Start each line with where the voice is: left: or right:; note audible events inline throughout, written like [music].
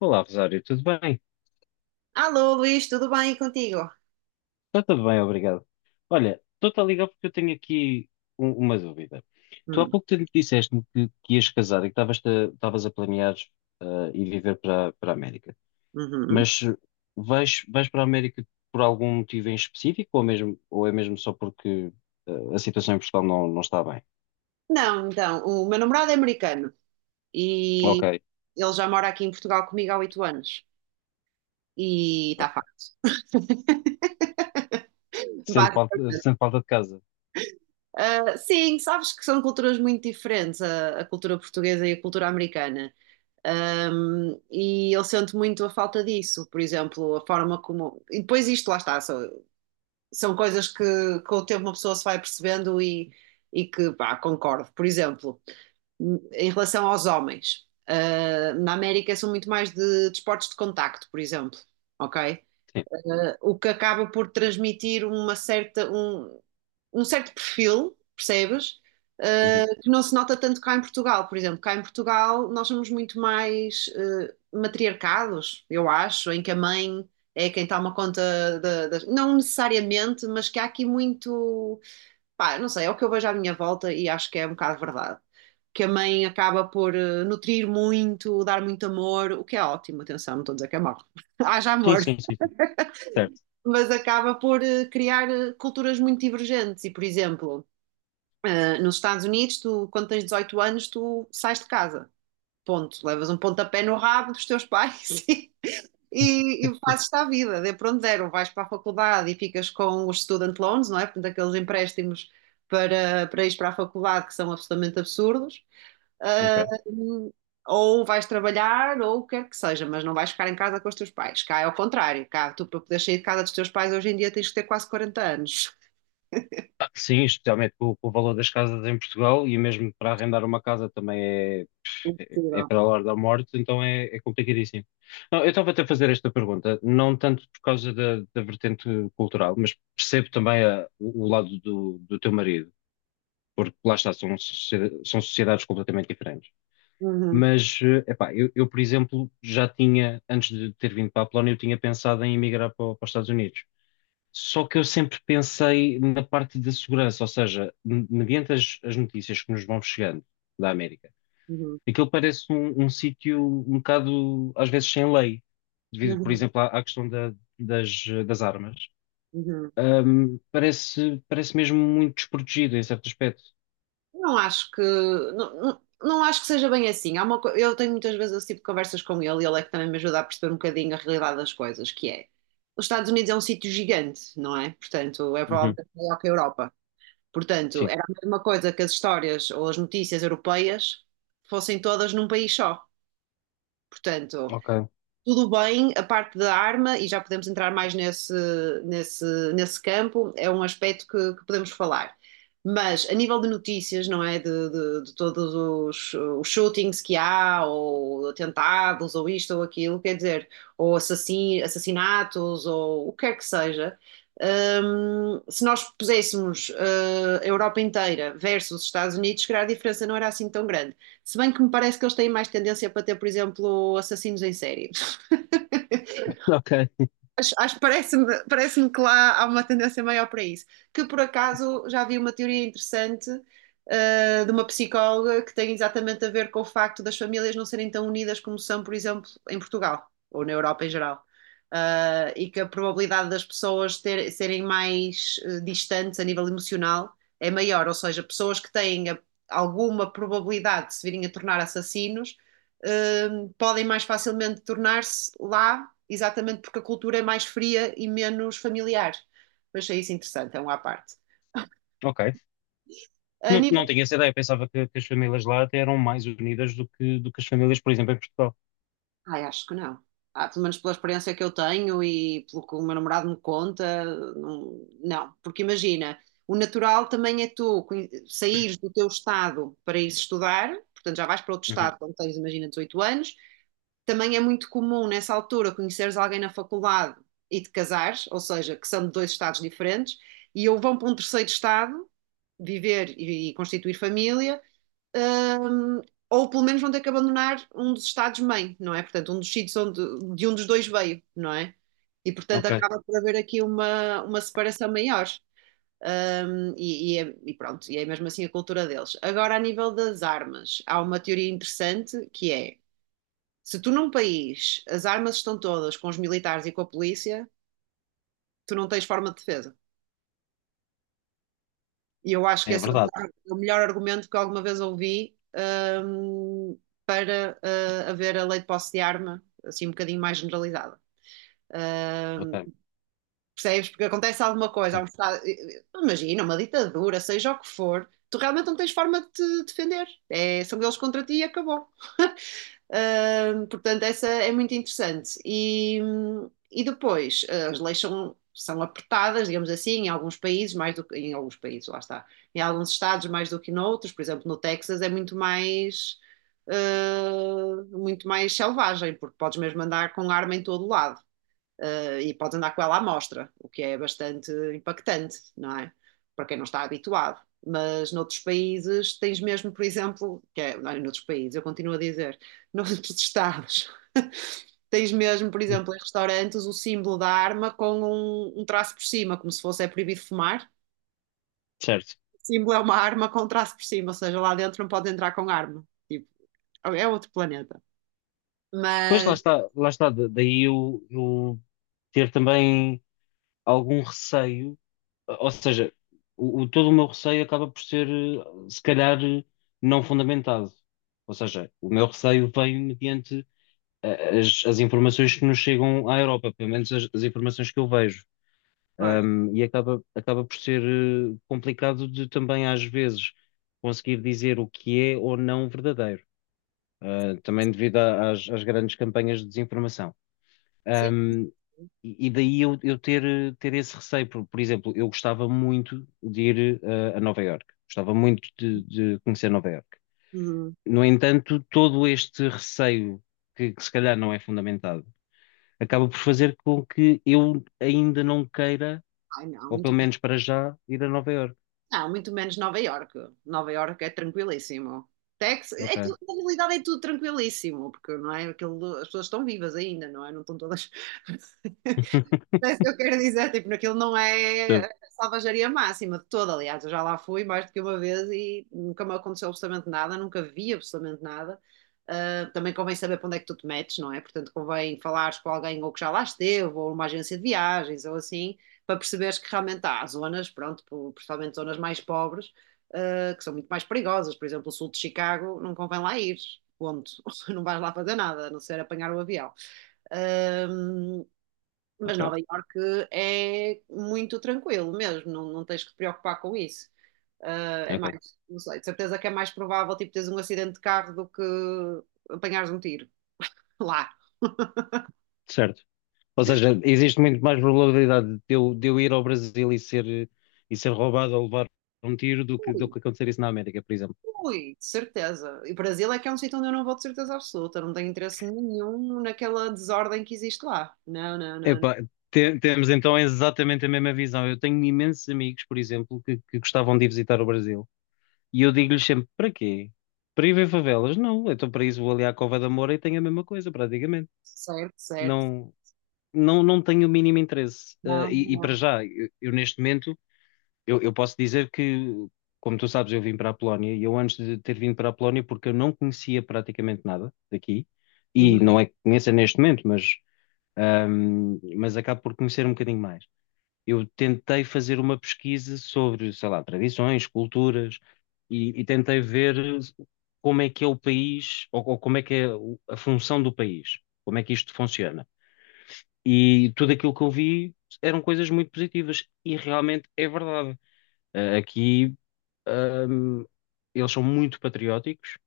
left: Olá, Rosário, tudo bem?
right: Alô, Luís, tudo bem contigo?
left: Está tudo bem, obrigado. Olha, estou-te a ligar porque eu tenho aqui uma dúvida. Tu há
right: Hum,
left: pouco tempo disseste-me que ias casar e que estavas a planear eh, ir viver para a América.
right: uhum.
left: Mas vais para a América por algum motivo em específico ou, mesmo, ou é mesmo só porque a situação em Portugal não está bem?
right: Não, então, o meu namorado é americano
left: Ok,
right: e ele já mora aqui em Portugal comigo há 8 anos. E está
left: ok.
right: fácil. Basi-
left: Sente falta de casa?
right: Ah, sim, sabes que são culturas muito diferentes, a cultura portuguesa e a cultura americana. E eu sinto muito a falta disso, por exemplo, a forma como. E depois isto, lá está, são coisas que com o tempo uma pessoa se vai percebendo e que, pá, concordo. Por exemplo, em relação aos homens. Ah, na América são muito mais de desportos de contacto, por exemplo, ok?
left: Sim.
right: Ah, o que acaba por transmitir uma certa, um certo perfil, percebes?
left: Uhum.
right: Ah, que não se nota tanto cá em Portugal, por exemplo. Cá em Portugal nós somos muito mais matriarcados, eu acho, em que a mãe é quem toma conta das. Não necessariamente, mas que há aqui muito. Pá, não sei, é o que eu vejo à minha volta e acho que é um bocado verdade que a mãe acaba por nutrir muito, dar muito amor, o que é ótimo, atenção, não estou a dizer que é mau. [laughs] Haja
left: Sim,
right: amor,
left: sim, sim, sim. Certo.
right: mas acaba por criar culturas muito divergentes. E, por exemplo, nos Estados Unidos, tu, quando tens 18 anos, tu sais de casa, ponto. Levas um pontapé no rabo dos teus pais [laughs] e fazes-te à vida, dê para onde der, ou vais para a faculdade e ficas com os student loans, não é? Portanto, aqueles empréstimos para ir para a faculdade que são absolutamente absurdos.
left: Ok.
right: Hum, ou vais trabalhar, ou o que quer que seja, mas não vais ficar em casa com os teus pais. Cá é ao contrário, cá tu para poder sair de casa dos teus pais hoje em dia tens que ter quase 40 anos.
left: Ah, sim, especialmente com o valor das casas em Portugal e mesmo para arrendar uma casa também é
right: Possível.
left: para a hora da morte, então é complicadíssimo. Não, eu estava até a fazer esta pergunta, não tanto por causa da vertente cultural, mas percebo também o lado do teu marido, porque lá está, são, são sociedades completamente diferentes.
right: Uhum,
left: Mas, epá, eu, por exemplo, já tinha, antes de ter vindo para a Polónia, eu tinha pensado em emigrar para os Estados Unidos. Só que eu sempre pensei na parte da segurança, ou seja, mediante as notícias que nos vão chegando da América,
right: uhum,
left: aquilo parece um, um sítio um bocado, às vezes, sem lei, devido, por
right: uhum,
left: exemplo, à questão das armas.
right: uhum.
left: Parece, parece mesmo muito desprotegido em certo aspecto.
right: Não acho que não, não, não acho que seja bem assim. Eu tenho muitas vezes esse tipo de conversas com ele e ele é que também me ajuda a perceber um bocadinho a realidade das coisas, que é os Estados Unidos é um sítio gigante, não é? Portanto, é
left: Uhum,
right: provavelmente maior que a Europa. Portanto,
left: sim,
right: era a mesma coisa que as histórias ou as notícias europeias fossem todas num país só. Portanto,
left: ok.
right: tudo bem, a parte da arma, e já podemos entrar mais nesse, nesse campo, é um aspecto que podemos falar. Mas a nível de notícias, não é? De todos os shootings que há, ou atentados, ou isto ou aquilo, quer dizer, ou assassinatos, ou o que quer que seja, se nós puséssemos, a Europa inteira versus os Estados Unidos, se calhar a diferença não era assim tão grande. Se bem que me parece que eles têm mais tendência para ter, por exemplo, assassinos em série.
left: Ok.
right: Parece-me que lá há uma tendência maior para isso. Que por acaso já vi uma teoria interessante, de uma psicóloga que tem exatamente a ver com o facto das famílias não serem tão unidas como são, por exemplo, em Portugal ou na Europa em geral. Ah, e que a probabilidade das pessoas serem mais distantes a nível emocional é maior, ou seja, pessoas que têm alguma probabilidade de se virem a tornar assassinos eh, podem mais facilmente tornar-se lá, exatamente porque a cultura é mais fria e menos familiar. Mas achei isso interessante, é um à parte.
left: Ok.
right: A
left: Não,
right: nível.
left: não tinha essa ideia. Pensava que as famílias lá até eram mais unidas do do que as famílias, por exemplo, em Portugal.
right: Ai, acho que não. Ah, pelo menos pela experiência que eu tenho e pelo que o meu namorado me conta, não, não. Porque imagina, o natural também é tu saíres do teu estado para ir estudar, portanto já vais para outro
left: Uhum.
right: estado quando tens, imagina, 18 anos. Também é muito comum nessa altura conheceres alguém na faculdade e te casares, ou seja, que são de dois estados diferentes, e ou vão para um terceiro estado viver e constituir família. Hum, ou pelo menos vão ter que abandonar um dos estados-mãe, não é? Portanto, um dos sítios onde, de um dos dois veio, não é? E portanto
left: Ok.
right: acaba por haver aqui uma, separação maior. E pronto, e é mesmo assim a cultura deles. Agora, a nível das armas, há uma teoria interessante que é se tu num país as armas estão todas com os militares e com a polícia, tu não tens forma de defesa. E eu acho que
left: É
right: esse
left: verdade.
right: é o melhor argumento que alguma vez ouvi, hum, para haver a lei de posse de arma assim um bocadinho mais generalizada. Hum,
left: Ok.
right: percebes? Porque acontece alguma coisa, há um
left: Sim.
right: Estado, imagina, uma ditadura, seja o que for, tu realmente não tens forma de te defender. É, são eles contra ti e acabou. [laughs] Portanto, essa é muito interessante. E depois, as leis são apertadas, digamos assim, em alguns países, mais do que em alguns países, lá está, em alguns estados mais do que noutros, por exemplo, no Texas é muito mais. Muito mais selvagem, porque podes mesmo andar com arma em todo lado, e pode andar com ela à mostra, o que é bastante impactante, não é? Para quem não está habituado. Mas noutros países tens mesmo, por exemplo, que é, não, é noutros países, eu continuo a dizer, [laughs] noutros estados, tens mesmo, por exemplo, em restaurantes, o símbolo da arma com um traço por cima, como se fosse é proibido fumar.
left: Certo.
right: O símbolo é uma arma com um traço por cima, ou seja, lá dentro não pode entrar com arma. Tipo, é outro planeta.
left: Pois
right: Mas,
left: lá está, daí eu ter também algum receio, ou seja, todo o meu receio acaba por ser, se calhar, não fundamentado. Ou seja, o meu receio vem mediante as informações que nos chegam à Europa, pelo menos as informações que eu vejo.
right: pois,
left: E acaba, acaba por ser, complicado de também, às vezes, conseguir dizer o que é ou não verdadeiro. Também devido às, às grandes campanhas de desinformação.
right: sim.
left: Um, e e daí eu ter, ter esse receio. Por exemplo, eu gostava muito de ir a Nova Iorque, gostava muito de conhecer Nova Iorque.
right: Uhum.
left: No entanto, todo este receio, que se calhar não é fundamentado, acaba por fazer com que eu ainda não queira,
right: Ai, não,
left: ou
right: muito.
left: pelo menos para já, ir a Nova Iorque.
right: Não, muito menos Nova Iorque. Nova Iorque é tranquilíssimo. Texas, é tudo,
left: Ok,
right: na realidade é tudo tranquilíssimo, porque não é aquilo, as pessoas estão vivas ainda, não é? Não estão todas. [laughs] É isso que eu quero dizer, tipo, naquilo não é
left: percebo.
right: a salvajaria máxima de toda, aliás, eu já lá fui mais do que uma vez e nunca me aconteceu absolutamente nada, nunca vi absolutamente nada. Ah, também convém saber para onde é que tu te metes, não é? Portanto, convém falares com alguém ou que já lá esteve, ou uma agência de viagens, ou assim, para perceberes que realmente há zonas, pronto, principalmente zonas mais pobres, que são muito mais perigosas. Por exemplo, o sul de Chicago, não convém lá ir, ponto. [laughs] Não vais lá fazer nada, a não ser apanhar o avião. Ahm, mas Nova
left: Ok,
right: Iorque é muito tranquilo mesmo, não, não tens que te preocupar com isso. Ah, é
left: ok,
right: mais, não sei, de certeza que é mais provável tipo teres um acidente de carro do que apanhares um tiro [laughs] lá.
left: certo. Ou seja, existe muito mais probabilidade de eu ir ao Brasil e ser roubado ou levar um tiro do do
right: Ui,
left: que acontecer isso na América, por exemplo.
right: ui, de certeza. E o Brasil é que é um sítio onde eu não vou de certeza absoluta, não tenho interesse nenhum naquela desordem que existe lá. Não, não, não, não.
left: Epá, temos então exatamente a mesma visão. Eu tenho imensos amigos, por exemplo, que gostavam de ir visitar o Brasil. E eu digo-lhes sempre, para quê? Para ir ver favelas? Não, então para isso vou ali à Cova da Moura e tenho a mesma coisa, praticamente.
right: Certo, certo.
left: Não, não, não tenho o mínimo interesse. Ah,
right: Não, não,
left: e para
right: não.
left: já, eu neste momento eu posso dizer que, como tu sabes, eu vim para a Polónia e eu antes de ter vindo para a Polónia, porque eu não conhecia praticamente nada daqui, e
right: Uhum,
left: não é que conheça neste momento, mas acabo por conhecer um bocadinho mais. Eu tentei fazer uma pesquisa sobre, sei lá, tradições, culturas, e tentei ver como é que é o país, ou como é que é a função do país, como é que isto funciona. E tudo aquilo que eu vi eram coisas muito positivas, e realmente é verdade. Aqui ahm, eles são muito patrióticos,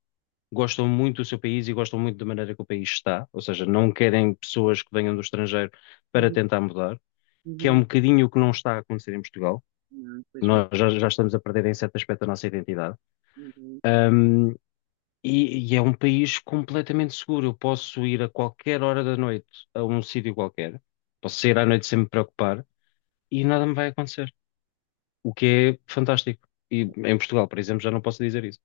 left: gostam muito do seu país e gostam muito da maneira que o país está, ou seja, não querem pessoas que venham do estrangeiro para
right: uhum,
left: tentar mudar, que é um
right: uhum.
left: bocadinho o que não está a acontecer em Portugal.
right: Não, infelizmente.
left: Nós já, já estamos a perder em certo aspecto a nossa identidade.
right: Uhum.
left: Ahm, e é um país completamente seguro. Eu posso ir a qualquer hora da noite a um sítio qualquer, posso sair à noite sem me preocupar e nada me vai acontecer, o que é fantástico. E em Portugal, por exemplo, já não posso dizer isso.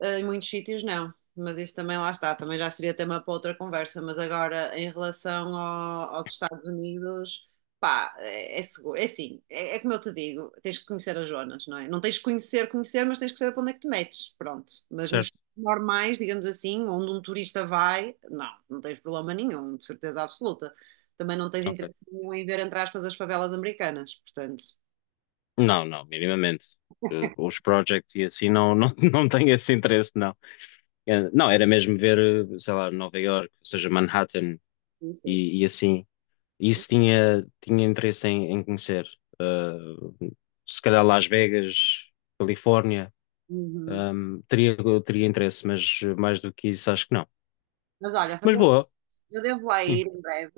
right: Ah, em muitos sítios não, mas isso também lá está, também já seria tema para outra conversa, mas agora em relação aos Estados Unidos, pá, é, é seguro, é assim, é como eu te digo, tens que conhecer as zonas, não é? Não tens que conhecer, conhecer, mas tens que saber para onde é que te metes, pronto. Mas nos
left: Certo.
right: sítios normais, digamos assim, onde um turista vai, não, não tens problema nenhum, de certeza absoluta. Também não tens
left: Ok.
right: interesse nenhum em ver, entre aspas, as favelas americanas, portanto,
left: Não, não, minimamente. Eh, os projects e assim não, não, [laughs] não tenho esse interesse, não. Eh, não, era mesmo ver, eh, sei lá, Nova York, ou seja, Manhattan
right: sim, sim.
left: e assim. Isso tinha, tinha interesse em, em conhecer. Eh, se calhar Las Vegas, Califórnia,
right: Uhum.
left: teria, teria interesse, mas eh, mais do que isso acho que não.
right: Mas olha,
left: Mas
right: fazer
left: boa,
right: eu devo lá
left: sim,
right: ir em breve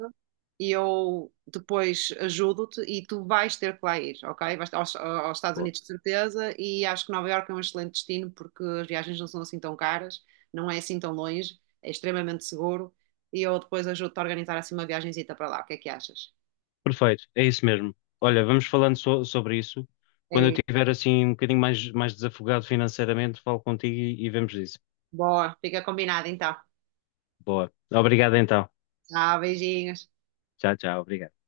right: e eu depois ajudo-te e tu vais ter que lá ir, ok? Vais aos Estados
left: boa.
right: Unidos de certeza e acho que Nova Iorque é um excelente destino porque as viagens não são assim tão caras, não é assim tão longe, é extremamente seguro e eu depois ajudo-te a organizar assim uma viagenzita para lá. O que é que achas?
left: Perfeito, é isso mesmo. Olha, vamos falando sobre isso.
right: É
left: Quando eu
right: isso.
left: tiver assim um bocadinho mais, mais desafogado financeiramente, falo contigo e vemos isso.
right: Boa, fica combinado então.
left: Boa. Obrigado então.
right: Tchau, beijinhos.
left: Tchau, tchau. Obrigado.